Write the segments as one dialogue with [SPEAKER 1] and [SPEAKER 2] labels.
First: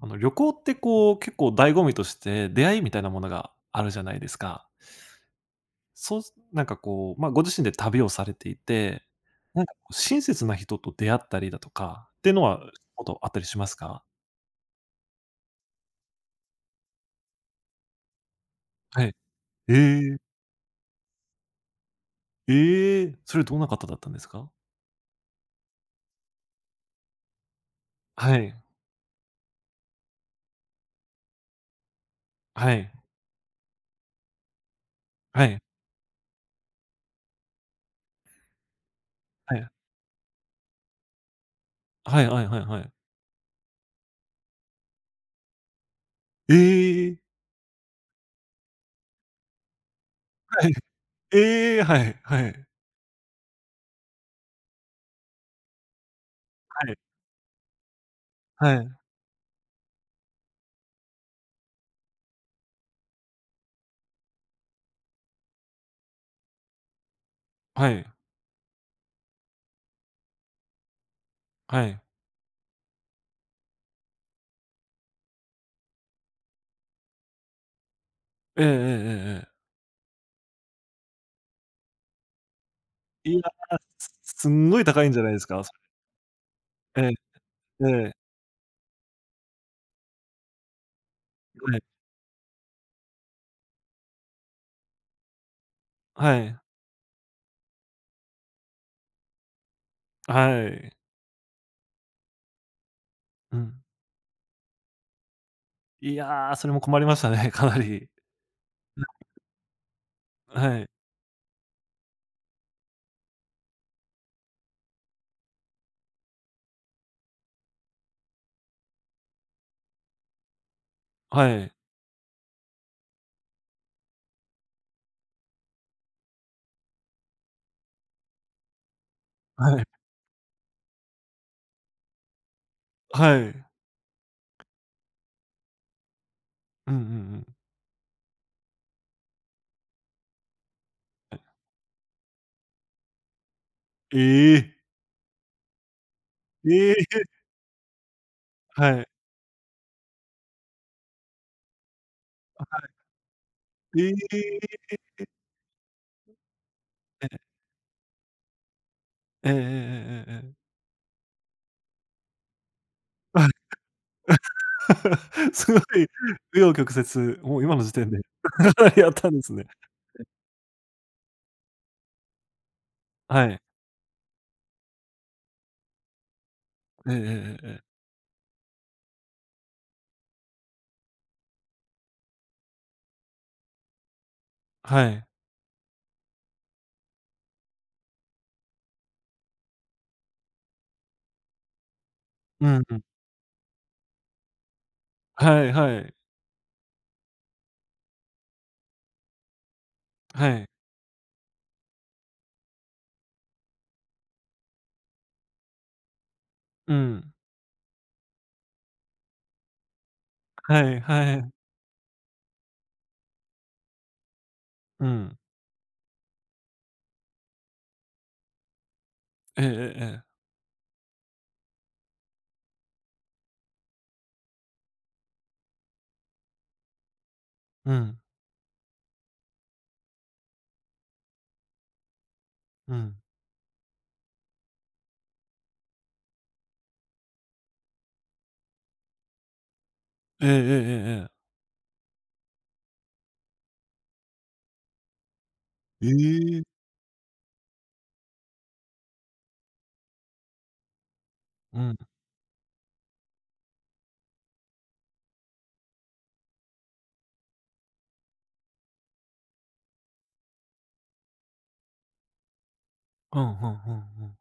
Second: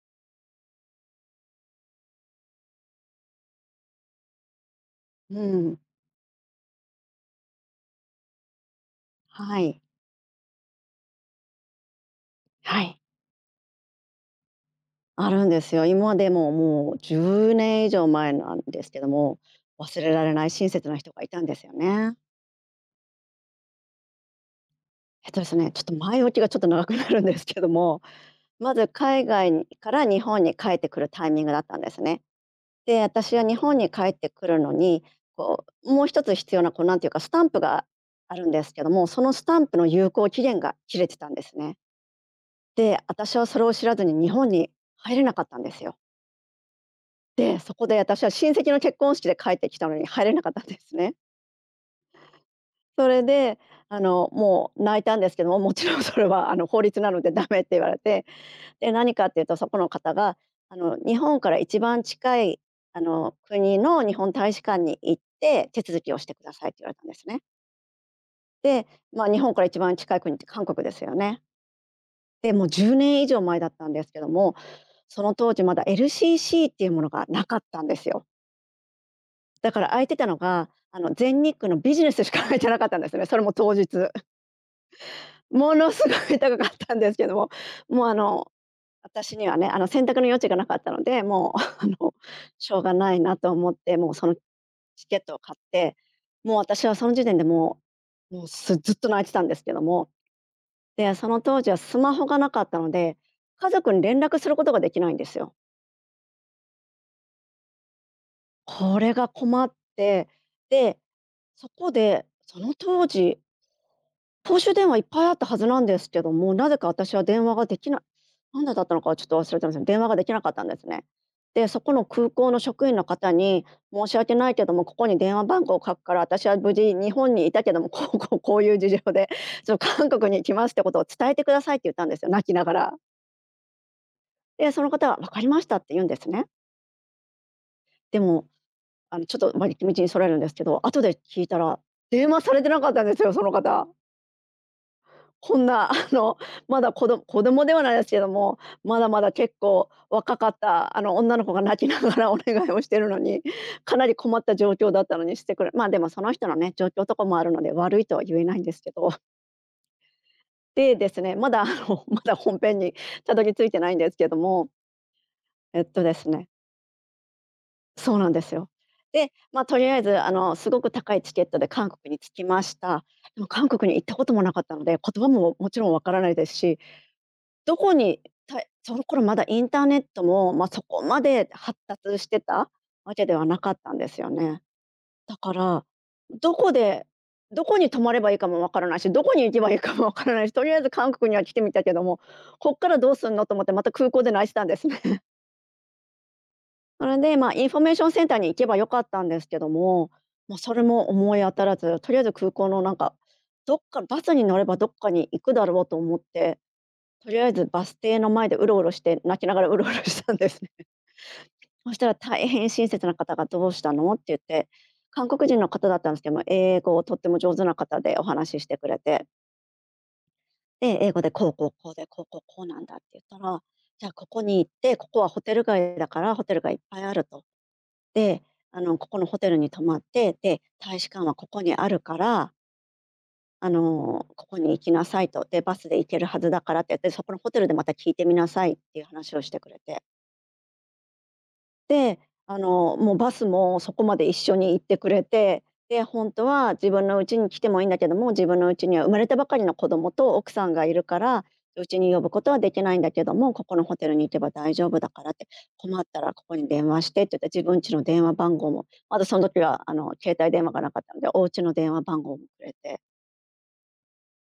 [SPEAKER 1] 旅行ってこう、結構醍醐味として出会いみたいなものがあるじゃないですか。
[SPEAKER 2] うん、
[SPEAKER 1] そう。なんかこう、まあ、ご自身で旅をされていて、
[SPEAKER 2] は
[SPEAKER 1] なんか
[SPEAKER 2] い。
[SPEAKER 1] こう親切な人と出会ったりだとかっていうのは、
[SPEAKER 2] はい。
[SPEAKER 1] ことあったりしますか？
[SPEAKER 2] あるんですよ。今でももう10年以上前なんですけ
[SPEAKER 1] は
[SPEAKER 2] ど
[SPEAKER 1] い。
[SPEAKER 2] も、
[SPEAKER 1] え
[SPEAKER 2] 忘れ
[SPEAKER 1] え、
[SPEAKER 2] られない親切な人がいたんですよね。
[SPEAKER 1] ええ、それどんな方だったんですか？
[SPEAKER 2] えっとですね、ちょっと前置きがちょっと長くなるんですけども、
[SPEAKER 1] はい、
[SPEAKER 2] まず海外にから日本に帰ってくるタイミングだったんですね。
[SPEAKER 1] はい、
[SPEAKER 2] で、私は日本に帰ってくるのに、
[SPEAKER 1] はい、
[SPEAKER 2] こう、もう一つ必要な、こう、なんていうか、スタンプがあるんですけども、そのス
[SPEAKER 1] は
[SPEAKER 2] タン
[SPEAKER 1] い、
[SPEAKER 2] プの有効期限が切れてたんですね。
[SPEAKER 1] はいはいはいはい。
[SPEAKER 2] で、私はそれを知らずに日本に入れなかったんですよ。
[SPEAKER 1] ええ、
[SPEAKER 2] で、そこで私は親戚の結婚式で帰ってきたのに入れなかったん
[SPEAKER 1] はい、
[SPEAKER 2] ですね。
[SPEAKER 1] ええ、はい、はい、
[SPEAKER 2] それで、もう泣いたんですけども、もちろんそれはあの法
[SPEAKER 1] はい、
[SPEAKER 2] 律なのでダメって言われて、
[SPEAKER 1] はい、
[SPEAKER 2] で、何かっていうと、そこの方が、日本から一番近い、国の日本大使館に行って手続きをしてくださいって言われたんですね。
[SPEAKER 1] はい、
[SPEAKER 2] で、まあ、日本から一番近い国って韓国ですよね。
[SPEAKER 1] はい。
[SPEAKER 2] で、もう10年以上前だったんですけども、その当時まだ LCC っていうものがなかったんですよ。
[SPEAKER 1] ええええええええ。
[SPEAKER 2] だから空いてたのが、全日空のビジネスしか空いてなかったんですね、
[SPEAKER 1] い
[SPEAKER 2] そ
[SPEAKER 1] や
[SPEAKER 2] れも当
[SPEAKER 1] ー、
[SPEAKER 2] 日。
[SPEAKER 1] すんごい高いんじゃないですか？そ
[SPEAKER 2] ものすごい高かったん
[SPEAKER 1] れ。
[SPEAKER 2] で
[SPEAKER 1] ええ。
[SPEAKER 2] すけども、
[SPEAKER 1] え
[SPEAKER 2] もう、
[SPEAKER 1] え、
[SPEAKER 2] 私にはね、選択の余地がなかったので、もう、
[SPEAKER 1] はい、
[SPEAKER 2] しょうがないなと思って、もうそのチケットを買って、
[SPEAKER 1] は
[SPEAKER 2] もう
[SPEAKER 1] い、
[SPEAKER 2] 私はその時点でもう、もう、すずっと泣いてたんですけども、
[SPEAKER 1] はい。
[SPEAKER 2] で、その当時はスマホがなかったので、
[SPEAKER 1] う
[SPEAKER 2] 家
[SPEAKER 1] ん。
[SPEAKER 2] 族に連絡することができないんですよ。
[SPEAKER 1] いや、それも困りましたね、かなり。
[SPEAKER 2] これが困って、
[SPEAKER 1] はい、
[SPEAKER 2] で、そこで、その当時公衆電話いっぱいあったはずなんですけども、なぜか私は電話ができない、なんでだったのかはちょっと忘れてますね。電話ができなかったんですね。
[SPEAKER 1] は
[SPEAKER 2] で、
[SPEAKER 1] い、
[SPEAKER 2] そこの空港の職員の方に「申し訳ないけども、ここに電話番号を書くから、私は無事日本にいたけども、こう こうこういう事情で、ちょっ
[SPEAKER 1] はい、
[SPEAKER 2] と韓国に来ますってことを伝えてください」って言ったんですよ、泣きながら。
[SPEAKER 1] はい。
[SPEAKER 2] で、その方は「分かりました」って言うんですね。
[SPEAKER 1] うんうんうん。
[SPEAKER 2] でも、あの、ちょっと、まあ、道に逸れるんですけど、後で聞いたら、電話されてなかったんですよ、その方。
[SPEAKER 1] ええ、
[SPEAKER 2] こんな、まだ
[SPEAKER 1] ええ、
[SPEAKER 2] 子供ではないですけども、ま
[SPEAKER 1] は
[SPEAKER 2] だ
[SPEAKER 1] い。
[SPEAKER 2] まだ結構若かった、女の子が泣きながら お願いをしてるのに、か
[SPEAKER 1] え
[SPEAKER 2] なり困
[SPEAKER 1] え、
[SPEAKER 2] った状
[SPEAKER 1] え
[SPEAKER 2] 況だったのにしてくれ、まあ、でもその人のね、状況とかもあるので、悪いとは言えないんですけど。
[SPEAKER 1] ええええええええええ。
[SPEAKER 2] でですね、まだ、まだ本編にたどり着いてないんですけども、
[SPEAKER 1] すご
[SPEAKER 2] え
[SPEAKER 1] い
[SPEAKER 2] っとですね
[SPEAKER 1] 紆余曲折、もう今の時点
[SPEAKER 2] そう
[SPEAKER 1] で
[SPEAKER 2] なんですよ。
[SPEAKER 1] かなりあった
[SPEAKER 2] で、
[SPEAKER 1] んです
[SPEAKER 2] まあ、
[SPEAKER 1] ね。
[SPEAKER 2] とりあえず、すごく高いチケットで韓国に着きました。で
[SPEAKER 1] は
[SPEAKER 2] も
[SPEAKER 1] い。
[SPEAKER 2] 韓国に行ったこともなかったので、言葉ももちろんわからないですし、
[SPEAKER 1] ええええええ
[SPEAKER 2] ど
[SPEAKER 1] ええ。
[SPEAKER 2] こに、たその頃まだインターネットも、まあ、そこまで発達してたわけではなかったんですよね。
[SPEAKER 1] はい。
[SPEAKER 2] だから、どこでどこに泊まればいいかもわからないし、どこに行けばいいかもわからないし、とりあえず韓国には来てみたけども、
[SPEAKER 1] う
[SPEAKER 2] こ
[SPEAKER 1] ん
[SPEAKER 2] っか
[SPEAKER 1] う
[SPEAKER 2] ら
[SPEAKER 1] ん。
[SPEAKER 2] どうすんのと思ってまた空港で泣いてたんですね。
[SPEAKER 1] はいはい。
[SPEAKER 2] それで、まあ、インフォメーションセンターに行けばよかったんですけども、
[SPEAKER 1] は
[SPEAKER 2] まあ、
[SPEAKER 1] い。
[SPEAKER 2] それも思い当たらず、とりあえず空港のなんか、どっかバスに乗ればどっかに行くだろうと思って
[SPEAKER 1] う
[SPEAKER 2] と
[SPEAKER 1] ん。
[SPEAKER 2] りあえずバス停の前でうろうろして、泣きながらうろうろしたんですね。
[SPEAKER 1] は いはい。
[SPEAKER 2] そしたら大変親切な方が「どうしたの？」って言って、
[SPEAKER 1] う
[SPEAKER 2] 韓
[SPEAKER 1] ん。
[SPEAKER 2] 国人の方だったんですけども、英語をとっても上手な方でお話ししてくれて、
[SPEAKER 1] ええええええ。
[SPEAKER 2] で、英語で「こうこうこうで、こうこうこうなんだ」って言ったら、「じゃあここに行って、ここはホテル街だからホテルがいっぱいある」と。
[SPEAKER 1] うん、
[SPEAKER 2] で、あの「ここのホテルに泊まって、で、大使館はここにあるから、
[SPEAKER 1] うん。
[SPEAKER 2] あの、ここに行きなさい」と。で「バスで行けるはずだから」って言って「そこのホテルでまた聞いてみなさい」っていう話をしてくれて。
[SPEAKER 1] ええええええええ。
[SPEAKER 2] で、もうバスもそこまで一緒に行ってくれて、で、
[SPEAKER 1] え
[SPEAKER 2] 本当
[SPEAKER 1] え。
[SPEAKER 2] は自分の家に来てもいいんだけども、自分の家には生まれたばかりの子供と奥さんがいるから、
[SPEAKER 1] うん。
[SPEAKER 2] 家に呼ぶことはできないんだけども、ここのホテルに行けば大丈夫だからって、困ったらここに電話してって言って、自分家の電話番号も、まだその時はあの携帯電話がなかったので、お家の電話番号もくれて。
[SPEAKER 1] うんうんうんうん。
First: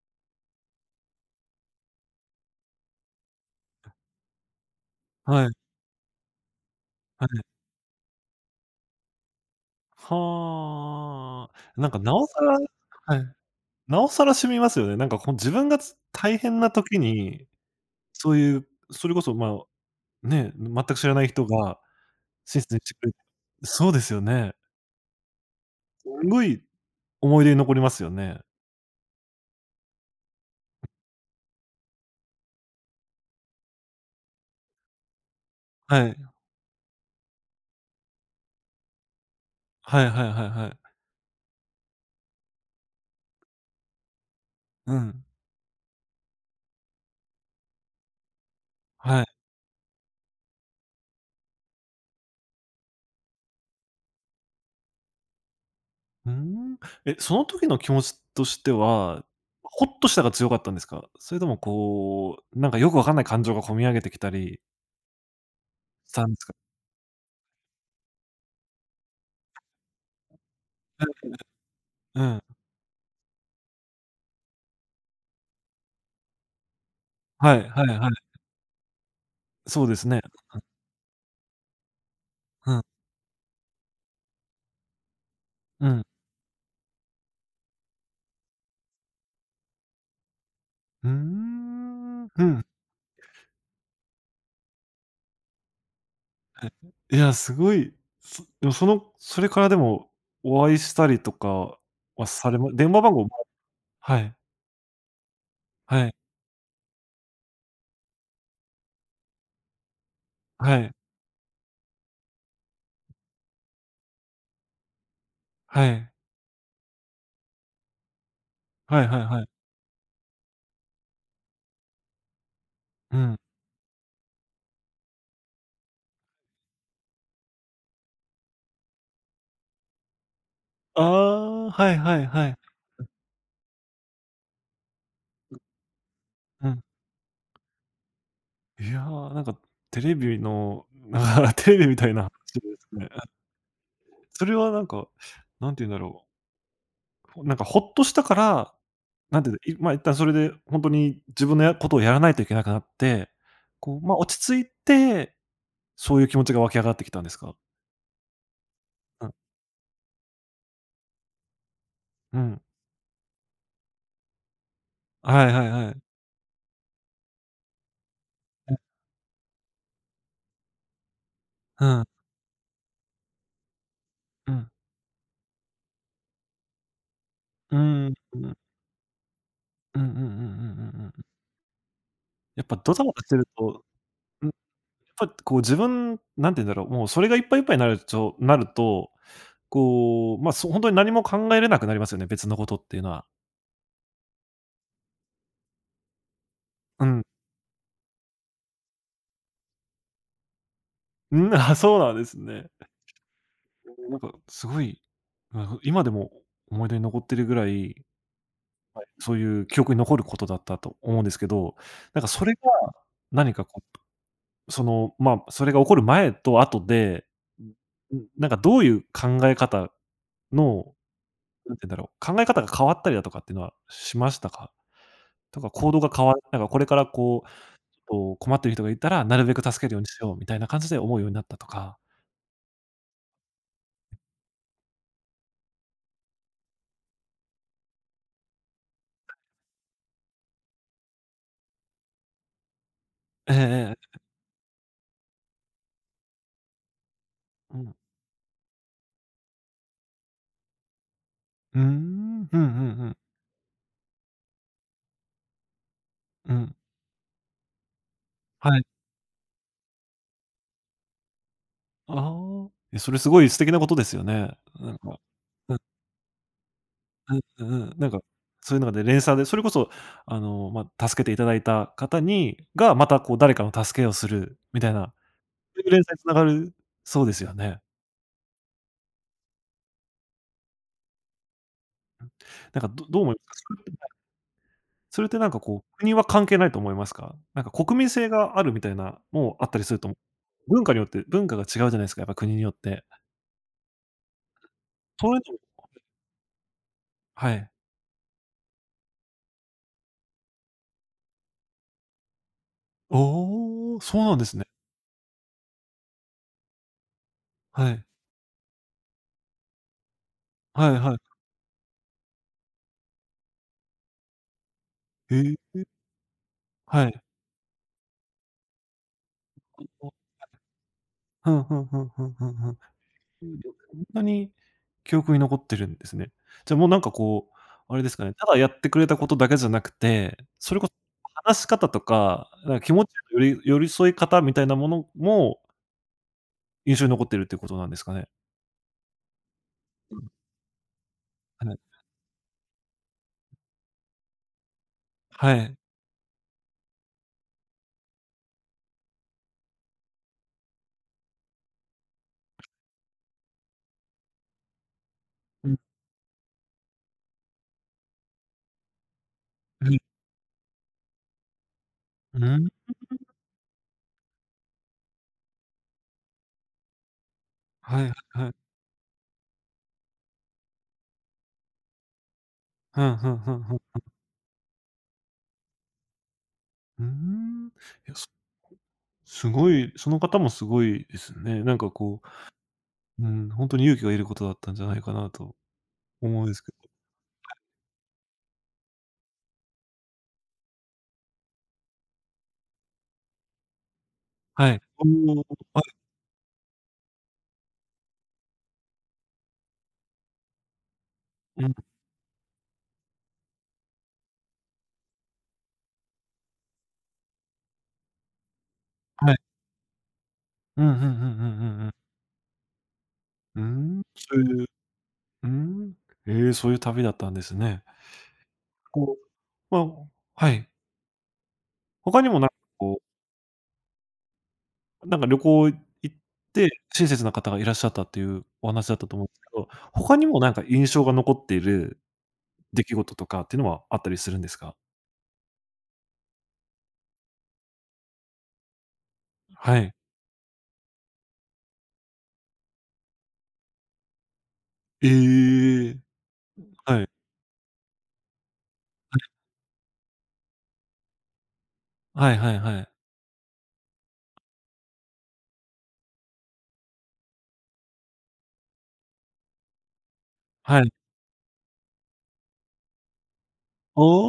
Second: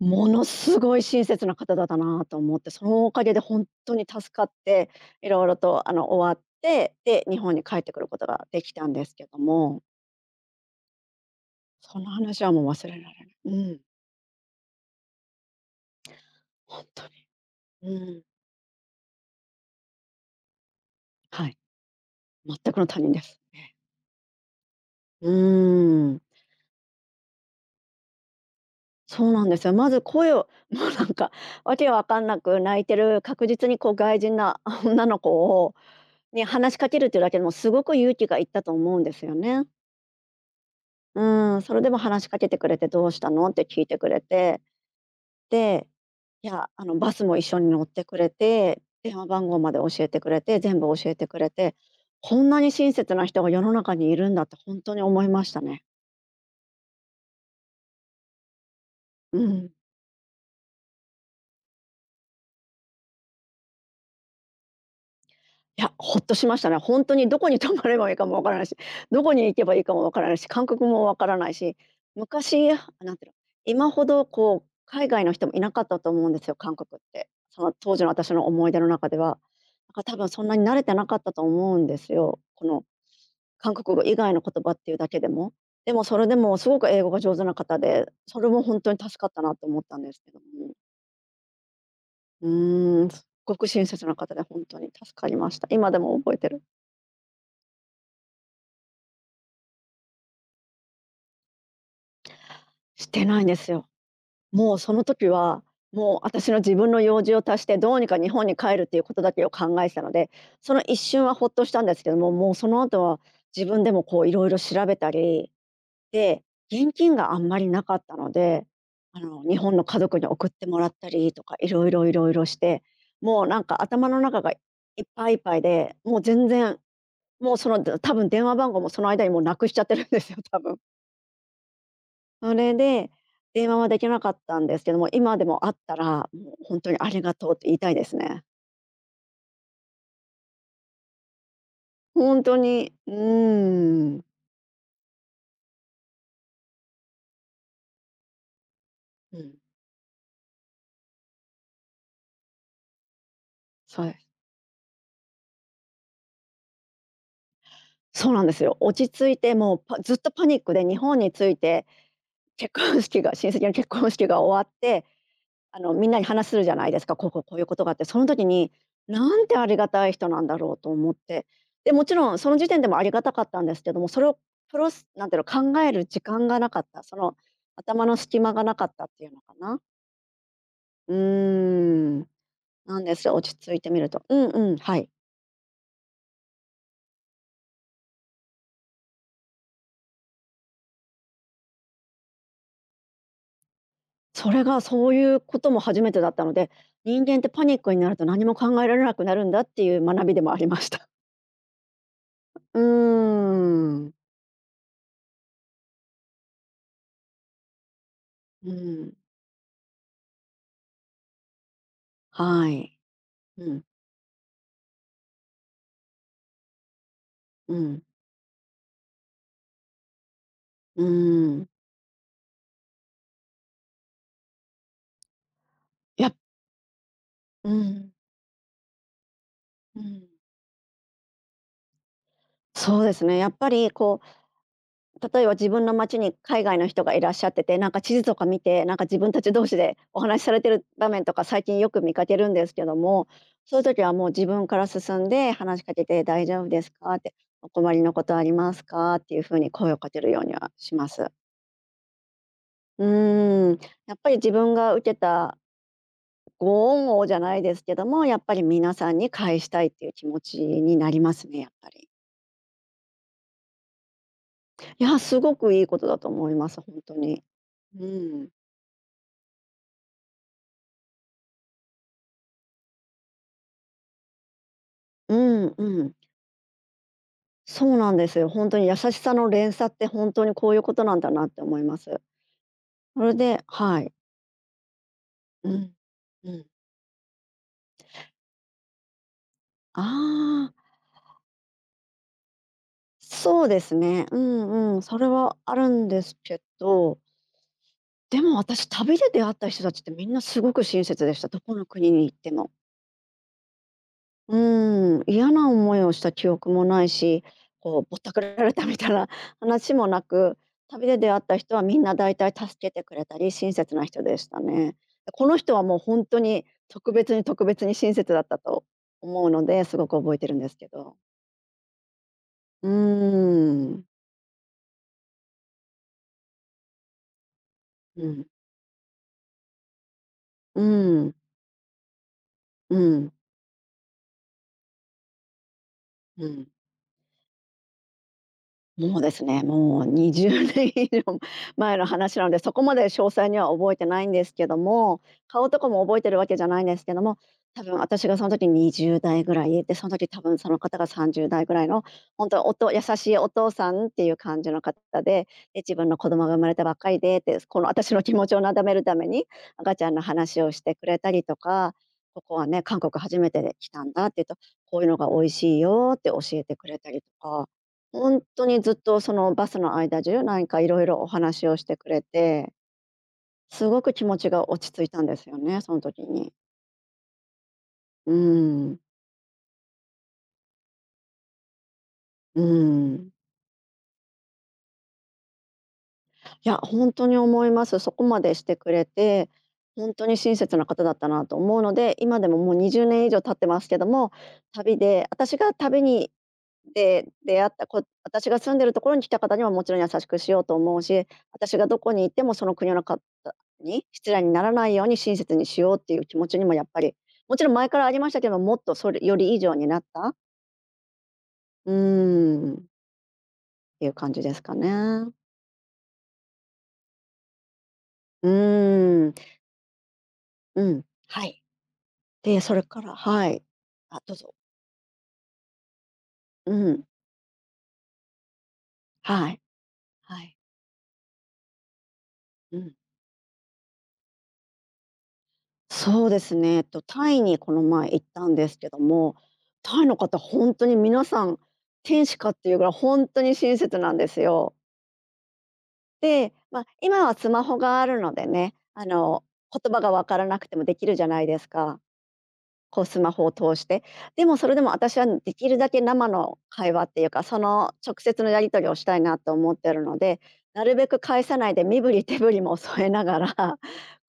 [SPEAKER 2] ものすごい親切な方だったなと思って、そのおかげで本当に助かって、いろ
[SPEAKER 1] は
[SPEAKER 2] いろ
[SPEAKER 1] い、
[SPEAKER 2] と終わって、で、
[SPEAKER 1] は
[SPEAKER 2] 日本
[SPEAKER 1] い。
[SPEAKER 2] に帰ってくることができたんですけども、
[SPEAKER 1] はあ。なん
[SPEAKER 2] そ
[SPEAKER 1] か
[SPEAKER 2] の
[SPEAKER 1] なおさ
[SPEAKER 2] 話は
[SPEAKER 1] ら
[SPEAKER 2] もう忘れられな
[SPEAKER 1] はい。
[SPEAKER 2] い。うん、
[SPEAKER 1] なおさら染みますよね。なんかこう自分が大変な
[SPEAKER 2] 本
[SPEAKER 1] 時
[SPEAKER 2] 当に。
[SPEAKER 1] に、
[SPEAKER 2] うん、
[SPEAKER 1] そういう、それこそ、まあ、ね、全く知らない人
[SPEAKER 2] はい、
[SPEAKER 1] が親
[SPEAKER 2] 全
[SPEAKER 1] 切
[SPEAKER 2] く
[SPEAKER 1] に
[SPEAKER 2] の
[SPEAKER 1] して
[SPEAKER 2] 他
[SPEAKER 1] くれ、
[SPEAKER 2] 人です。ええ。
[SPEAKER 1] そうですよね。
[SPEAKER 2] うー
[SPEAKER 1] す
[SPEAKER 2] ん、
[SPEAKER 1] んごい思い出に残りますよね。
[SPEAKER 2] そうなんですよ。まず声を もうなんか、わけわかんなく泣いてる、確実にこう外人な 女の子を
[SPEAKER 1] はい。
[SPEAKER 2] に話しかけるっていうだけでもすごく勇気がいったと思うんですよね。
[SPEAKER 1] はいはいはいはい。
[SPEAKER 2] うん、それでも話しかけてくれて「どうしたの？」って聞いてくれて、
[SPEAKER 1] うん。
[SPEAKER 2] で、いや、バスも一緒に乗ってくれて、電
[SPEAKER 1] は
[SPEAKER 2] 話
[SPEAKER 1] い。
[SPEAKER 2] 番号まで教えてくれて、全部教えてくれて、こんなに親切な人が世の中にいるんだって本当に思いましたね。
[SPEAKER 1] うーん。その時の気持ちとしては、
[SPEAKER 2] うん。
[SPEAKER 1] ほっとしたが強かったんですか？それともこう、なんかよくわかんない感情がこみ上げてきたり
[SPEAKER 2] いや、
[SPEAKER 1] し
[SPEAKER 2] ほっ
[SPEAKER 1] たん
[SPEAKER 2] と
[SPEAKER 1] です
[SPEAKER 2] し
[SPEAKER 1] か？
[SPEAKER 2] ましたね。本当にどこに泊まればいいかもわからないし、どこに行けばいいかもわからないし、感覚もわからないし、
[SPEAKER 1] うん、うん。
[SPEAKER 2] 昔、なんていうの、今ほどこう海外の人もいなかったと思うんですよ、韓国って。
[SPEAKER 1] は
[SPEAKER 2] そ
[SPEAKER 1] い
[SPEAKER 2] の
[SPEAKER 1] はい
[SPEAKER 2] 当時の
[SPEAKER 1] はい。
[SPEAKER 2] 私の思い出の中では。
[SPEAKER 1] そう
[SPEAKER 2] だ
[SPEAKER 1] で
[SPEAKER 2] から
[SPEAKER 1] す
[SPEAKER 2] 多
[SPEAKER 1] ね。
[SPEAKER 2] 分そんなに慣れてなかったと思うんですよ。こ
[SPEAKER 1] う
[SPEAKER 2] の
[SPEAKER 1] ん、
[SPEAKER 2] 韓国語以外の言葉っていうだけでも。
[SPEAKER 1] う
[SPEAKER 2] でも
[SPEAKER 1] ん。
[SPEAKER 2] それでもすごく英語が上手な方で、それも本当に助かったなと思ったんですけども。
[SPEAKER 1] うーん。う
[SPEAKER 2] う
[SPEAKER 1] ん。
[SPEAKER 2] ーん、すっごく親切な方で本当に助かりました。今でも覚えてる。
[SPEAKER 1] はい。いや、すごい、でもそのそれからでも、お会いしたりとかはされま電話
[SPEAKER 2] し
[SPEAKER 1] 番
[SPEAKER 2] て
[SPEAKER 1] 号も。
[SPEAKER 2] ないんですよ。
[SPEAKER 1] はい
[SPEAKER 2] もうその時は、
[SPEAKER 1] はい
[SPEAKER 2] もう私の自分の用事を足して、どうにか日本に帰るっていうことだけを考えてたので、
[SPEAKER 1] は
[SPEAKER 2] その
[SPEAKER 1] い
[SPEAKER 2] 一瞬はほっとしたんですけども、もうその後は自分でもこういろいろ調べたり、
[SPEAKER 1] はい
[SPEAKER 2] で、現金があんまりなかったので、
[SPEAKER 1] はいは
[SPEAKER 2] あ
[SPEAKER 1] い
[SPEAKER 2] の
[SPEAKER 1] はい。
[SPEAKER 2] 日本の家族に送ってもらったりとか、いろいろして、
[SPEAKER 1] うん。
[SPEAKER 2] もうなんか頭の中がいっぱいいっぱいで、もう全然、もうその多分電話番号もその間にもうなくしちゃってるんですよ、多分。
[SPEAKER 1] ああ、はいはいは
[SPEAKER 2] そ
[SPEAKER 1] い。
[SPEAKER 2] れで、電話はできなかったんですけども、今でも会ったら、もう
[SPEAKER 1] う
[SPEAKER 2] 本
[SPEAKER 1] ん。
[SPEAKER 2] 当にありがとうって言いたいですね。
[SPEAKER 1] いや、なんかテレビの、なんかテレビみたいな
[SPEAKER 2] 本当
[SPEAKER 1] 話です
[SPEAKER 2] に、
[SPEAKER 1] ね。
[SPEAKER 2] ん。
[SPEAKER 1] それはなんか、なんて言うんだろう、なんかほっとしたから、
[SPEAKER 2] う
[SPEAKER 1] なんてい
[SPEAKER 2] ん。
[SPEAKER 1] うの、いま、一旦それでほんとに自分のや、ことをやらないといけなくなって、こう、
[SPEAKER 2] そうで
[SPEAKER 1] ま、
[SPEAKER 2] す。
[SPEAKER 1] 落ち着いて、そういう気持ちが湧き上がってきたんですか？
[SPEAKER 2] そうなんですよ。落ち
[SPEAKER 1] う
[SPEAKER 2] 着
[SPEAKER 1] ん、
[SPEAKER 2] いて、もうずっとパニックで日本に着いて、
[SPEAKER 1] うん。
[SPEAKER 2] 結婚式が親戚の結婚式が終わって、
[SPEAKER 1] はいはいはい。
[SPEAKER 2] みんなに話するじゃないですか、こうこうこういうことがあって、その時に、なんてありがたい人なんだろうと思って。
[SPEAKER 1] う
[SPEAKER 2] で、
[SPEAKER 1] ん、うん、
[SPEAKER 2] もちろんその時点でもありがたかったんですけども、それを
[SPEAKER 1] うん、
[SPEAKER 2] プロスなんていうの、考える時間がなかった、その
[SPEAKER 1] う
[SPEAKER 2] 頭
[SPEAKER 1] ん、うん、
[SPEAKER 2] の隙間がなかったっていうのかな。
[SPEAKER 1] うんうんうんうんうん
[SPEAKER 2] う
[SPEAKER 1] うん。
[SPEAKER 2] ーん、
[SPEAKER 1] やっぱド
[SPEAKER 2] なん
[SPEAKER 1] タバ
[SPEAKER 2] で
[SPEAKER 1] タ
[SPEAKER 2] す
[SPEAKER 1] し
[SPEAKER 2] よ、
[SPEAKER 1] てる
[SPEAKER 2] 落ち着い
[SPEAKER 1] と、
[SPEAKER 2] てみると。うん
[SPEAKER 1] うん、や
[SPEAKER 2] うん、はい。
[SPEAKER 1] っぱこう自分、なんて言うんだろう、もうそれがいっぱいいっぱいになると、こう、まあ、そう、ほんとに何も考えれなくなりますよね、別のことっていうのは。
[SPEAKER 2] それがそういうことも初めてだったので、
[SPEAKER 1] うん。
[SPEAKER 2] 人間ってパニックになると何も考えられなくなるんだっていう学びでもありました。
[SPEAKER 1] うん、あ、そうなんですね。
[SPEAKER 2] うーん、
[SPEAKER 1] なんかすごい、今でも思い出に残ってるぐらい、
[SPEAKER 2] う
[SPEAKER 1] はい。
[SPEAKER 2] ん、
[SPEAKER 1] そういう記憶に残ることだったと思うんですけど、なんかそれが
[SPEAKER 2] はい。
[SPEAKER 1] 何か
[SPEAKER 2] うん、
[SPEAKER 1] こう、まあ、それが起こる前と後で、
[SPEAKER 2] うん。
[SPEAKER 1] うん、なんかどういう考え方の、
[SPEAKER 2] うん、
[SPEAKER 1] なんて言うんだろう、考え方が変わったりだとかっていうのはしましたか？とか行動が
[SPEAKER 2] やっ
[SPEAKER 1] なんかこれからこう
[SPEAKER 2] うん、
[SPEAKER 1] と、困ってる人がいたら、なるべく助けるよ
[SPEAKER 2] う
[SPEAKER 1] うにし
[SPEAKER 2] ん。
[SPEAKER 1] ようみたいな感じで思うようになったとか。
[SPEAKER 2] そうですね、やっぱり、例えば自分の町に海外の人がいらっしゃってて、なんか地図とか見て、なんか自分たち同士でお話しされてる場面とか最近よく見かけるんですけども、
[SPEAKER 1] ええ
[SPEAKER 2] そういう
[SPEAKER 1] え
[SPEAKER 2] 時は
[SPEAKER 1] え、
[SPEAKER 2] もう自分から進んで話しかけて「大丈夫ですか？」って、「お
[SPEAKER 1] う
[SPEAKER 2] 困
[SPEAKER 1] ん。
[SPEAKER 2] りのことありますか？」っていうふうに声をかけるようにはします。
[SPEAKER 1] うーん、うんうん
[SPEAKER 2] う
[SPEAKER 1] うん。
[SPEAKER 2] ーん、やっぱり自分が受けた
[SPEAKER 1] うん。
[SPEAKER 2] ご恩をじゃないですけども、やっぱり
[SPEAKER 1] はい。
[SPEAKER 2] 皆さんに返したいっていう気持ちになりますね、やっぱり。
[SPEAKER 1] ああ、え、それすごい素敵なことですよね。なん
[SPEAKER 2] いや、
[SPEAKER 1] か、
[SPEAKER 2] すごく
[SPEAKER 1] うん、
[SPEAKER 2] いいことだと思います、本当
[SPEAKER 1] う
[SPEAKER 2] に。
[SPEAKER 1] ん、うんうん、
[SPEAKER 2] う
[SPEAKER 1] なんか、
[SPEAKER 2] ん。
[SPEAKER 1] そういうのがで、連鎖で、それこそ、ま、助けていただいた方にが、またこう誰かの助けをするみたいな、
[SPEAKER 2] うん
[SPEAKER 1] そういう
[SPEAKER 2] う
[SPEAKER 1] 連鎖
[SPEAKER 2] ん。
[SPEAKER 1] に繋がる。そうですよね。
[SPEAKER 2] そうなんですよ。本当に優しさの連鎖って本当にこういうことなんだなって思います。
[SPEAKER 1] なんかど
[SPEAKER 2] そ
[SPEAKER 1] う思
[SPEAKER 2] れ
[SPEAKER 1] います
[SPEAKER 2] で
[SPEAKER 1] か？それっ
[SPEAKER 2] はい。
[SPEAKER 1] て、それってなんか
[SPEAKER 2] う
[SPEAKER 1] こ
[SPEAKER 2] ん。
[SPEAKER 1] う、国は関
[SPEAKER 2] う
[SPEAKER 1] 係
[SPEAKER 2] ん。
[SPEAKER 1] ないと思いますか？なんか国民性があるみたいな、もうあったりする
[SPEAKER 2] あ
[SPEAKER 1] と思う、
[SPEAKER 2] あ、
[SPEAKER 1] 文化によって文化が違うじゃないですか、やっぱ国によって。
[SPEAKER 2] そうですね。うんうん、それ
[SPEAKER 1] そういう
[SPEAKER 2] は
[SPEAKER 1] の。
[SPEAKER 2] あるんですけど、
[SPEAKER 1] はい。
[SPEAKER 2] でも私、旅で出会った人たちってみんなすごく親切でした。どこの国に行っても。
[SPEAKER 1] おお、そうなんで
[SPEAKER 2] う
[SPEAKER 1] すね。
[SPEAKER 2] ん、嫌な思いをした記憶もないし、
[SPEAKER 1] はい。
[SPEAKER 2] ぼったくられたみたいな 話もなく、
[SPEAKER 1] はい
[SPEAKER 2] 旅
[SPEAKER 1] は
[SPEAKER 2] で出会
[SPEAKER 1] い。
[SPEAKER 2] った人はみんな大体助けてくれたり親切な人でしたね。
[SPEAKER 1] へえ、は
[SPEAKER 2] こ
[SPEAKER 1] い
[SPEAKER 2] の人
[SPEAKER 1] え
[SPEAKER 2] は
[SPEAKER 1] え
[SPEAKER 2] もう本当に
[SPEAKER 1] は
[SPEAKER 2] 特
[SPEAKER 1] い、
[SPEAKER 2] 別に特別に親切だったと思うので、すごく覚えてるんですけど。
[SPEAKER 1] ふんふんふんふんふんふん。うん。
[SPEAKER 2] うー
[SPEAKER 1] そん
[SPEAKER 2] ん。
[SPEAKER 1] なに記憶に残ってるんですね。じゃあもうなんかこう、あれですか
[SPEAKER 2] う
[SPEAKER 1] ね、
[SPEAKER 2] ん。
[SPEAKER 1] ただやってくれたことだけじゃなくて、それ
[SPEAKER 2] う
[SPEAKER 1] こそ
[SPEAKER 2] ん。
[SPEAKER 1] 話し方とか、なんか気
[SPEAKER 2] う
[SPEAKER 1] 持ち
[SPEAKER 2] ん。
[SPEAKER 1] へのより寄り添い方みたいなものも
[SPEAKER 2] うん。
[SPEAKER 1] 印象に残ってるってことなんですかね？
[SPEAKER 2] もうですね、もう20年以上
[SPEAKER 1] はい。
[SPEAKER 2] 前の話なので、そこまで詳細には覚えてないんですけども、
[SPEAKER 1] は
[SPEAKER 2] 顔
[SPEAKER 1] い。
[SPEAKER 2] とかも覚えてるわけじゃないんですけども、多分私がその時20代ぐらいで、その時多分その方が30代ぐらいの、本当おと優しいお父さんっていう感じの方で、
[SPEAKER 1] うん、
[SPEAKER 2] で、自分の子供が生まれたばっかりでって、この私の気持ちをなだめるために、
[SPEAKER 1] う
[SPEAKER 2] 赤
[SPEAKER 1] ん。
[SPEAKER 2] ちゃんの話をしてくれたりとか、
[SPEAKER 1] う
[SPEAKER 2] ここは
[SPEAKER 1] ん。
[SPEAKER 2] ね、韓国初めて来たんだって言うと、こういうのが美味しいよって教えてくれたりとか。
[SPEAKER 1] はいはい
[SPEAKER 2] 本
[SPEAKER 1] は
[SPEAKER 2] 当
[SPEAKER 1] い。
[SPEAKER 2] にずっとそのバスの間中、なんかいろいろお話をしてくれて、
[SPEAKER 1] ふんふんふんふん。
[SPEAKER 2] すごく気持ちが落ち着いたんですよね、その時に。
[SPEAKER 1] うーん。いや、す
[SPEAKER 2] うん、
[SPEAKER 1] すごい、その方もすごいですね。なんかこ
[SPEAKER 2] う
[SPEAKER 1] う、う
[SPEAKER 2] ん。
[SPEAKER 1] ん、ほんとに勇気がいることだったんじゃないかなと思うんです
[SPEAKER 2] い
[SPEAKER 1] け
[SPEAKER 2] や、
[SPEAKER 1] ど。
[SPEAKER 2] 本当に思います。そこまでしてくれて、本当に親切な方だったなと思うので、今でももう20年以上経ってますけども、
[SPEAKER 1] はい。
[SPEAKER 2] 旅
[SPEAKER 1] お
[SPEAKER 2] で
[SPEAKER 1] お、
[SPEAKER 2] 私が
[SPEAKER 1] は
[SPEAKER 2] 旅にで、出会った私が住んでるところに来た方にはもちろん優しくしようと思うし、
[SPEAKER 1] い、うん、
[SPEAKER 2] 私がどこにいてもその国の方に失礼にならないように親切にしようっていう気持ちにもやっぱり、もちろん前からありましたけど、もっとそれ
[SPEAKER 1] は
[SPEAKER 2] よ
[SPEAKER 1] い。
[SPEAKER 2] り以上になった、
[SPEAKER 1] うんうんうんうんうんう
[SPEAKER 2] う
[SPEAKER 1] ん。
[SPEAKER 2] ーん、っ
[SPEAKER 1] うーん、
[SPEAKER 2] ていう感
[SPEAKER 1] そう
[SPEAKER 2] じです
[SPEAKER 1] いう
[SPEAKER 2] かね。
[SPEAKER 1] うーん。ええ、そういう旅だったんですね。
[SPEAKER 2] う
[SPEAKER 1] こ
[SPEAKER 2] ーん、
[SPEAKER 1] う、まあ。はい。
[SPEAKER 2] うん、はい。
[SPEAKER 1] 他にもなん
[SPEAKER 2] で、それ
[SPEAKER 1] こ
[SPEAKER 2] から
[SPEAKER 1] う
[SPEAKER 2] はい。あ、どうぞ。
[SPEAKER 1] なんか旅行行って、
[SPEAKER 2] うん、
[SPEAKER 1] 親切な方がいらっしゃったっていうお話だったと思うんですけ
[SPEAKER 2] はい、
[SPEAKER 1] ど、他にも
[SPEAKER 2] は
[SPEAKER 1] なん
[SPEAKER 2] い、
[SPEAKER 1] か印象が残っている
[SPEAKER 2] う
[SPEAKER 1] 出来
[SPEAKER 2] ん。
[SPEAKER 1] 事とかっていうのはあったりするんですか？
[SPEAKER 2] そうですね。えっと、タイにこの前行ったんですけども、
[SPEAKER 1] はい。
[SPEAKER 2] タイの方本当に皆さん天使かっていうぐらい本当に親切なんですよ。
[SPEAKER 1] ええ。
[SPEAKER 2] で、まあ、
[SPEAKER 1] はい。
[SPEAKER 2] 今はスマホがあるのでね、言葉が分からなくてもできるじゃないですか。
[SPEAKER 1] はいはいはい。
[SPEAKER 2] こうスマホを通して。でもそれでも私はできるだけ生の会話っていうか、その直接のやり取りをしたいなと思ってるので、
[SPEAKER 1] は
[SPEAKER 2] な
[SPEAKER 1] い。
[SPEAKER 2] るべく返さないで身振り手振りも添えながら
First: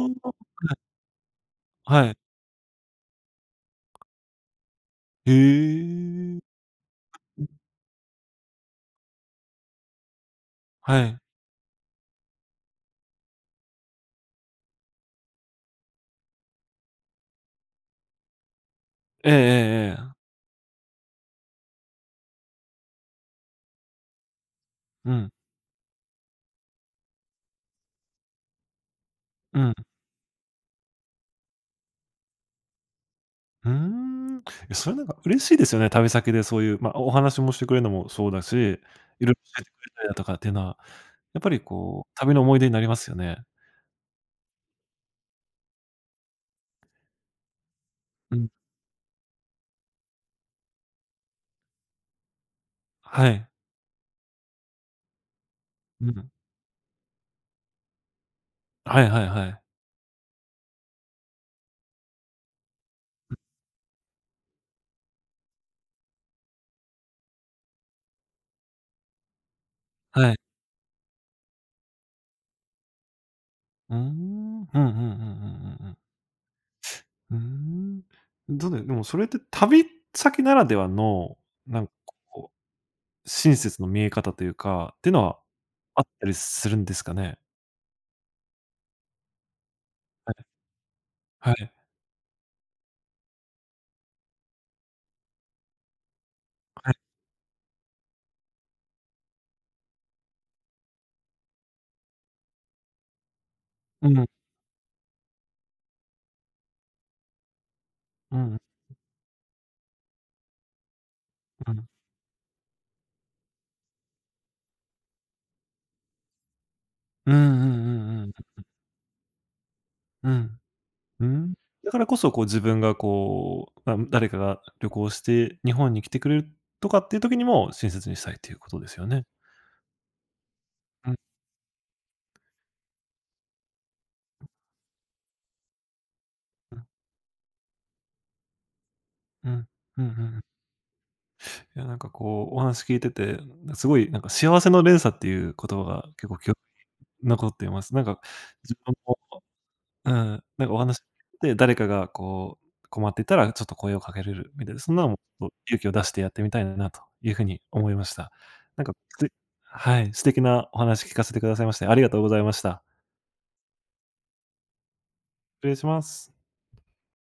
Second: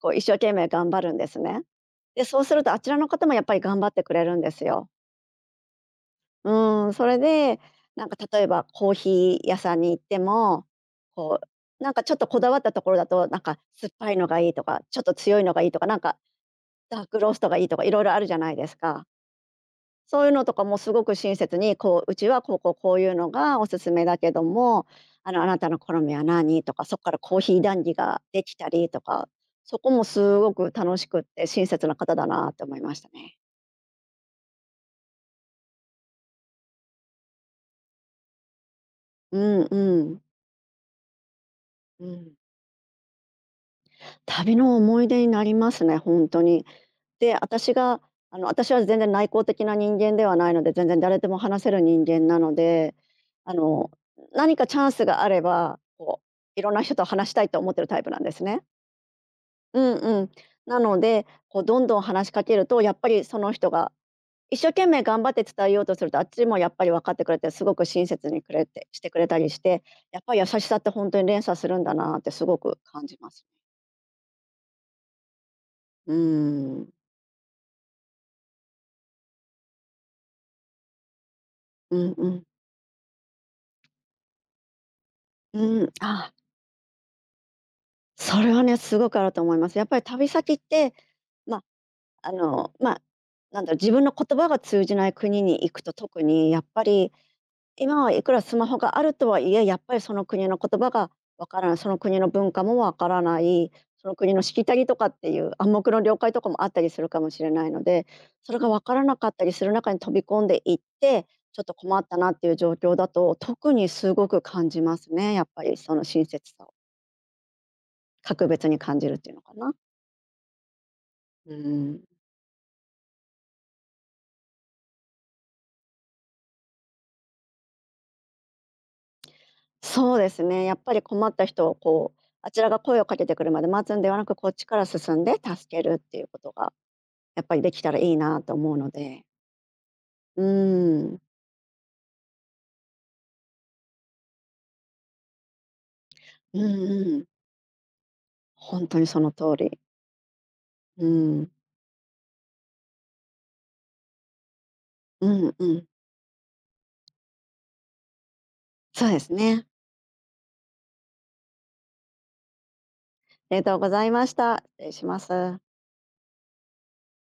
[SPEAKER 2] こう一生
[SPEAKER 1] あ、
[SPEAKER 2] 懸命頑張るんですね。
[SPEAKER 1] はい。
[SPEAKER 2] で、そうするとあちらの方もやっぱり頑張ってくれるんですよ。
[SPEAKER 1] へえ。
[SPEAKER 2] うん、それで、なんか例えばコーヒー屋さんに行っても、
[SPEAKER 1] はい。
[SPEAKER 2] こなんかちょっとこだわったところだと、なんか酸っぱいのがいいとか、ちょっと強いのがいいとか、なんかダークローストがいいとかいろいろあるじゃないですか。
[SPEAKER 1] ええええええ。
[SPEAKER 2] そういうのとかもすごく親切に、こう「うちはこうこうこういうのがおすすめだけども、
[SPEAKER 1] うん、
[SPEAKER 2] あなたの好みは何？」とか、そこからコーヒー談義ができたりとか、
[SPEAKER 1] うん。
[SPEAKER 2] そこもすごく楽しくって親切な方だなって思いましたね。
[SPEAKER 1] うーん。え、それなんか嬉しいですよね、旅先でそういう、ま、お話もしてくれるのもそうだし、いろいろ
[SPEAKER 2] う
[SPEAKER 1] 教え
[SPEAKER 2] ん
[SPEAKER 1] てくれ
[SPEAKER 2] う
[SPEAKER 1] たりだ
[SPEAKER 2] ん。
[SPEAKER 1] とかっていうのは、やっぱり
[SPEAKER 2] う
[SPEAKER 1] こう、
[SPEAKER 2] ん。
[SPEAKER 1] 旅の思い出になりますよね。
[SPEAKER 2] 旅の思い出になりますね、本当に。で、私が、
[SPEAKER 1] うん。
[SPEAKER 2] 私は全然内向的な人間ではないので、全然誰でも話せる人間なので、
[SPEAKER 1] はい。
[SPEAKER 2] あの、何かチャンスがあれば、
[SPEAKER 1] うん。
[SPEAKER 2] いろんな人と話したいと思ってるタイプなんですね。
[SPEAKER 1] はいはいはい。
[SPEAKER 2] うんうん。なので、こうどんどん話しかけると、やっぱりその人が一生懸命頑張って伝えようとすると、あっちもやっぱり分かってくれて、すごく親切にくれてしてくれたりして、やっ
[SPEAKER 1] は
[SPEAKER 2] ぱ
[SPEAKER 1] い。
[SPEAKER 2] り優しさって本当に連鎖するんだなってすごく感じます。
[SPEAKER 1] うーん。うんうんうんうん
[SPEAKER 2] うん。
[SPEAKER 1] うんうんうん。うーん。どうだよでもそれって旅先ならではの、なんか
[SPEAKER 2] うんうん。
[SPEAKER 1] こう、親切の見え方というか、っていうのは
[SPEAKER 2] うん、
[SPEAKER 1] あった
[SPEAKER 2] あ
[SPEAKER 1] りするんですかね？
[SPEAKER 2] それはね、すごくあると思います。やっぱり旅
[SPEAKER 1] はい。
[SPEAKER 2] 先って、
[SPEAKER 1] は
[SPEAKER 2] ま
[SPEAKER 1] い。
[SPEAKER 2] あ、まあ、なんだろう、自分の言葉が通じない国に行くと特にやっぱ
[SPEAKER 1] はい。
[SPEAKER 2] り今はいくらスマホがあるとはいえ、やっぱりその国の言葉がわからない、その国の文化もわからない、そ
[SPEAKER 1] う
[SPEAKER 2] の
[SPEAKER 1] ん。
[SPEAKER 2] 国のしきたりとかっていう暗黙の了解とかもあったりするかもしれないので、
[SPEAKER 1] うん
[SPEAKER 2] そ
[SPEAKER 1] う
[SPEAKER 2] れ
[SPEAKER 1] ん
[SPEAKER 2] がわからなかったりする中に飛び込んでいって、ちょっ
[SPEAKER 1] う
[SPEAKER 2] と
[SPEAKER 1] ん。
[SPEAKER 2] 困ったなっていう状況だと、特にすごく感じますね。やっぱりその親切さを
[SPEAKER 1] うんうんうんうんうん。
[SPEAKER 2] 格別に感じるっていうのかな。
[SPEAKER 1] うん。う
[SPEAKER 2] う
[SPEAKER 1] ん。だか
[SPEAKER 2] ん。
[SPEAKER 1] らこそ、こう自分がこう、まあ、誰かが旅行して日本に来てくれるとかっていう時にも親切にしたいということですよね。
[SPEAKER 2] そうですね。やっぱり
[SPEAKER 1] うんうん。
[SPEAKER 2] 困った人をこう、あちらが声をかけてくるまで待つんではなく、こっちから進んで助けるっていうことが
[SPEAKER 1] うん。
[SPEAKER 2] やっぱりできたらいいなと思うので。
[SPEAKER 1] うんうんうん。
[SPEAKER 2] うーん。
[SPEAKER 1] いや、なんかこう、お話聞いてて、すごいなんか幸せの連鎖っていう言葉が結構
[SPEAKER 2] うんうん。
[SPEAKER 1] 残っています。なんか自
[SPEAKER 2] ほん
[SPEAKER 1] 分
[SPEAKER 2] とに
[SPEAKER 1] も、
[SPEAKER 2] その通り。
[SPEAKER 1] うん、なんかお話
[SPEAKER 2] うん。
[SPEAKER 1] で誰かがこう困っていたらちょっと声をかけれるみたいな、そんなの
[SPEAKER 2] う
[SPEAKER 1] も
[SPEAKER 2] んう
[SPEAKER 1] 勇
[SPEAKER 2] ん。
[SPEAKER 1] 気を出してやってみたいなというふうに思いました。なんか、
[SPEAKER 2] そうで
[SPEAKER 1] す
[SPEAKER 2] すね。
[SPEAKER 1] はい、素敵なお話聞かせてくださいまして、ありがとうございました。
[SPEAKER 2] ありがとうございました。失礼します。
[SPEAKER 1] 失礼します。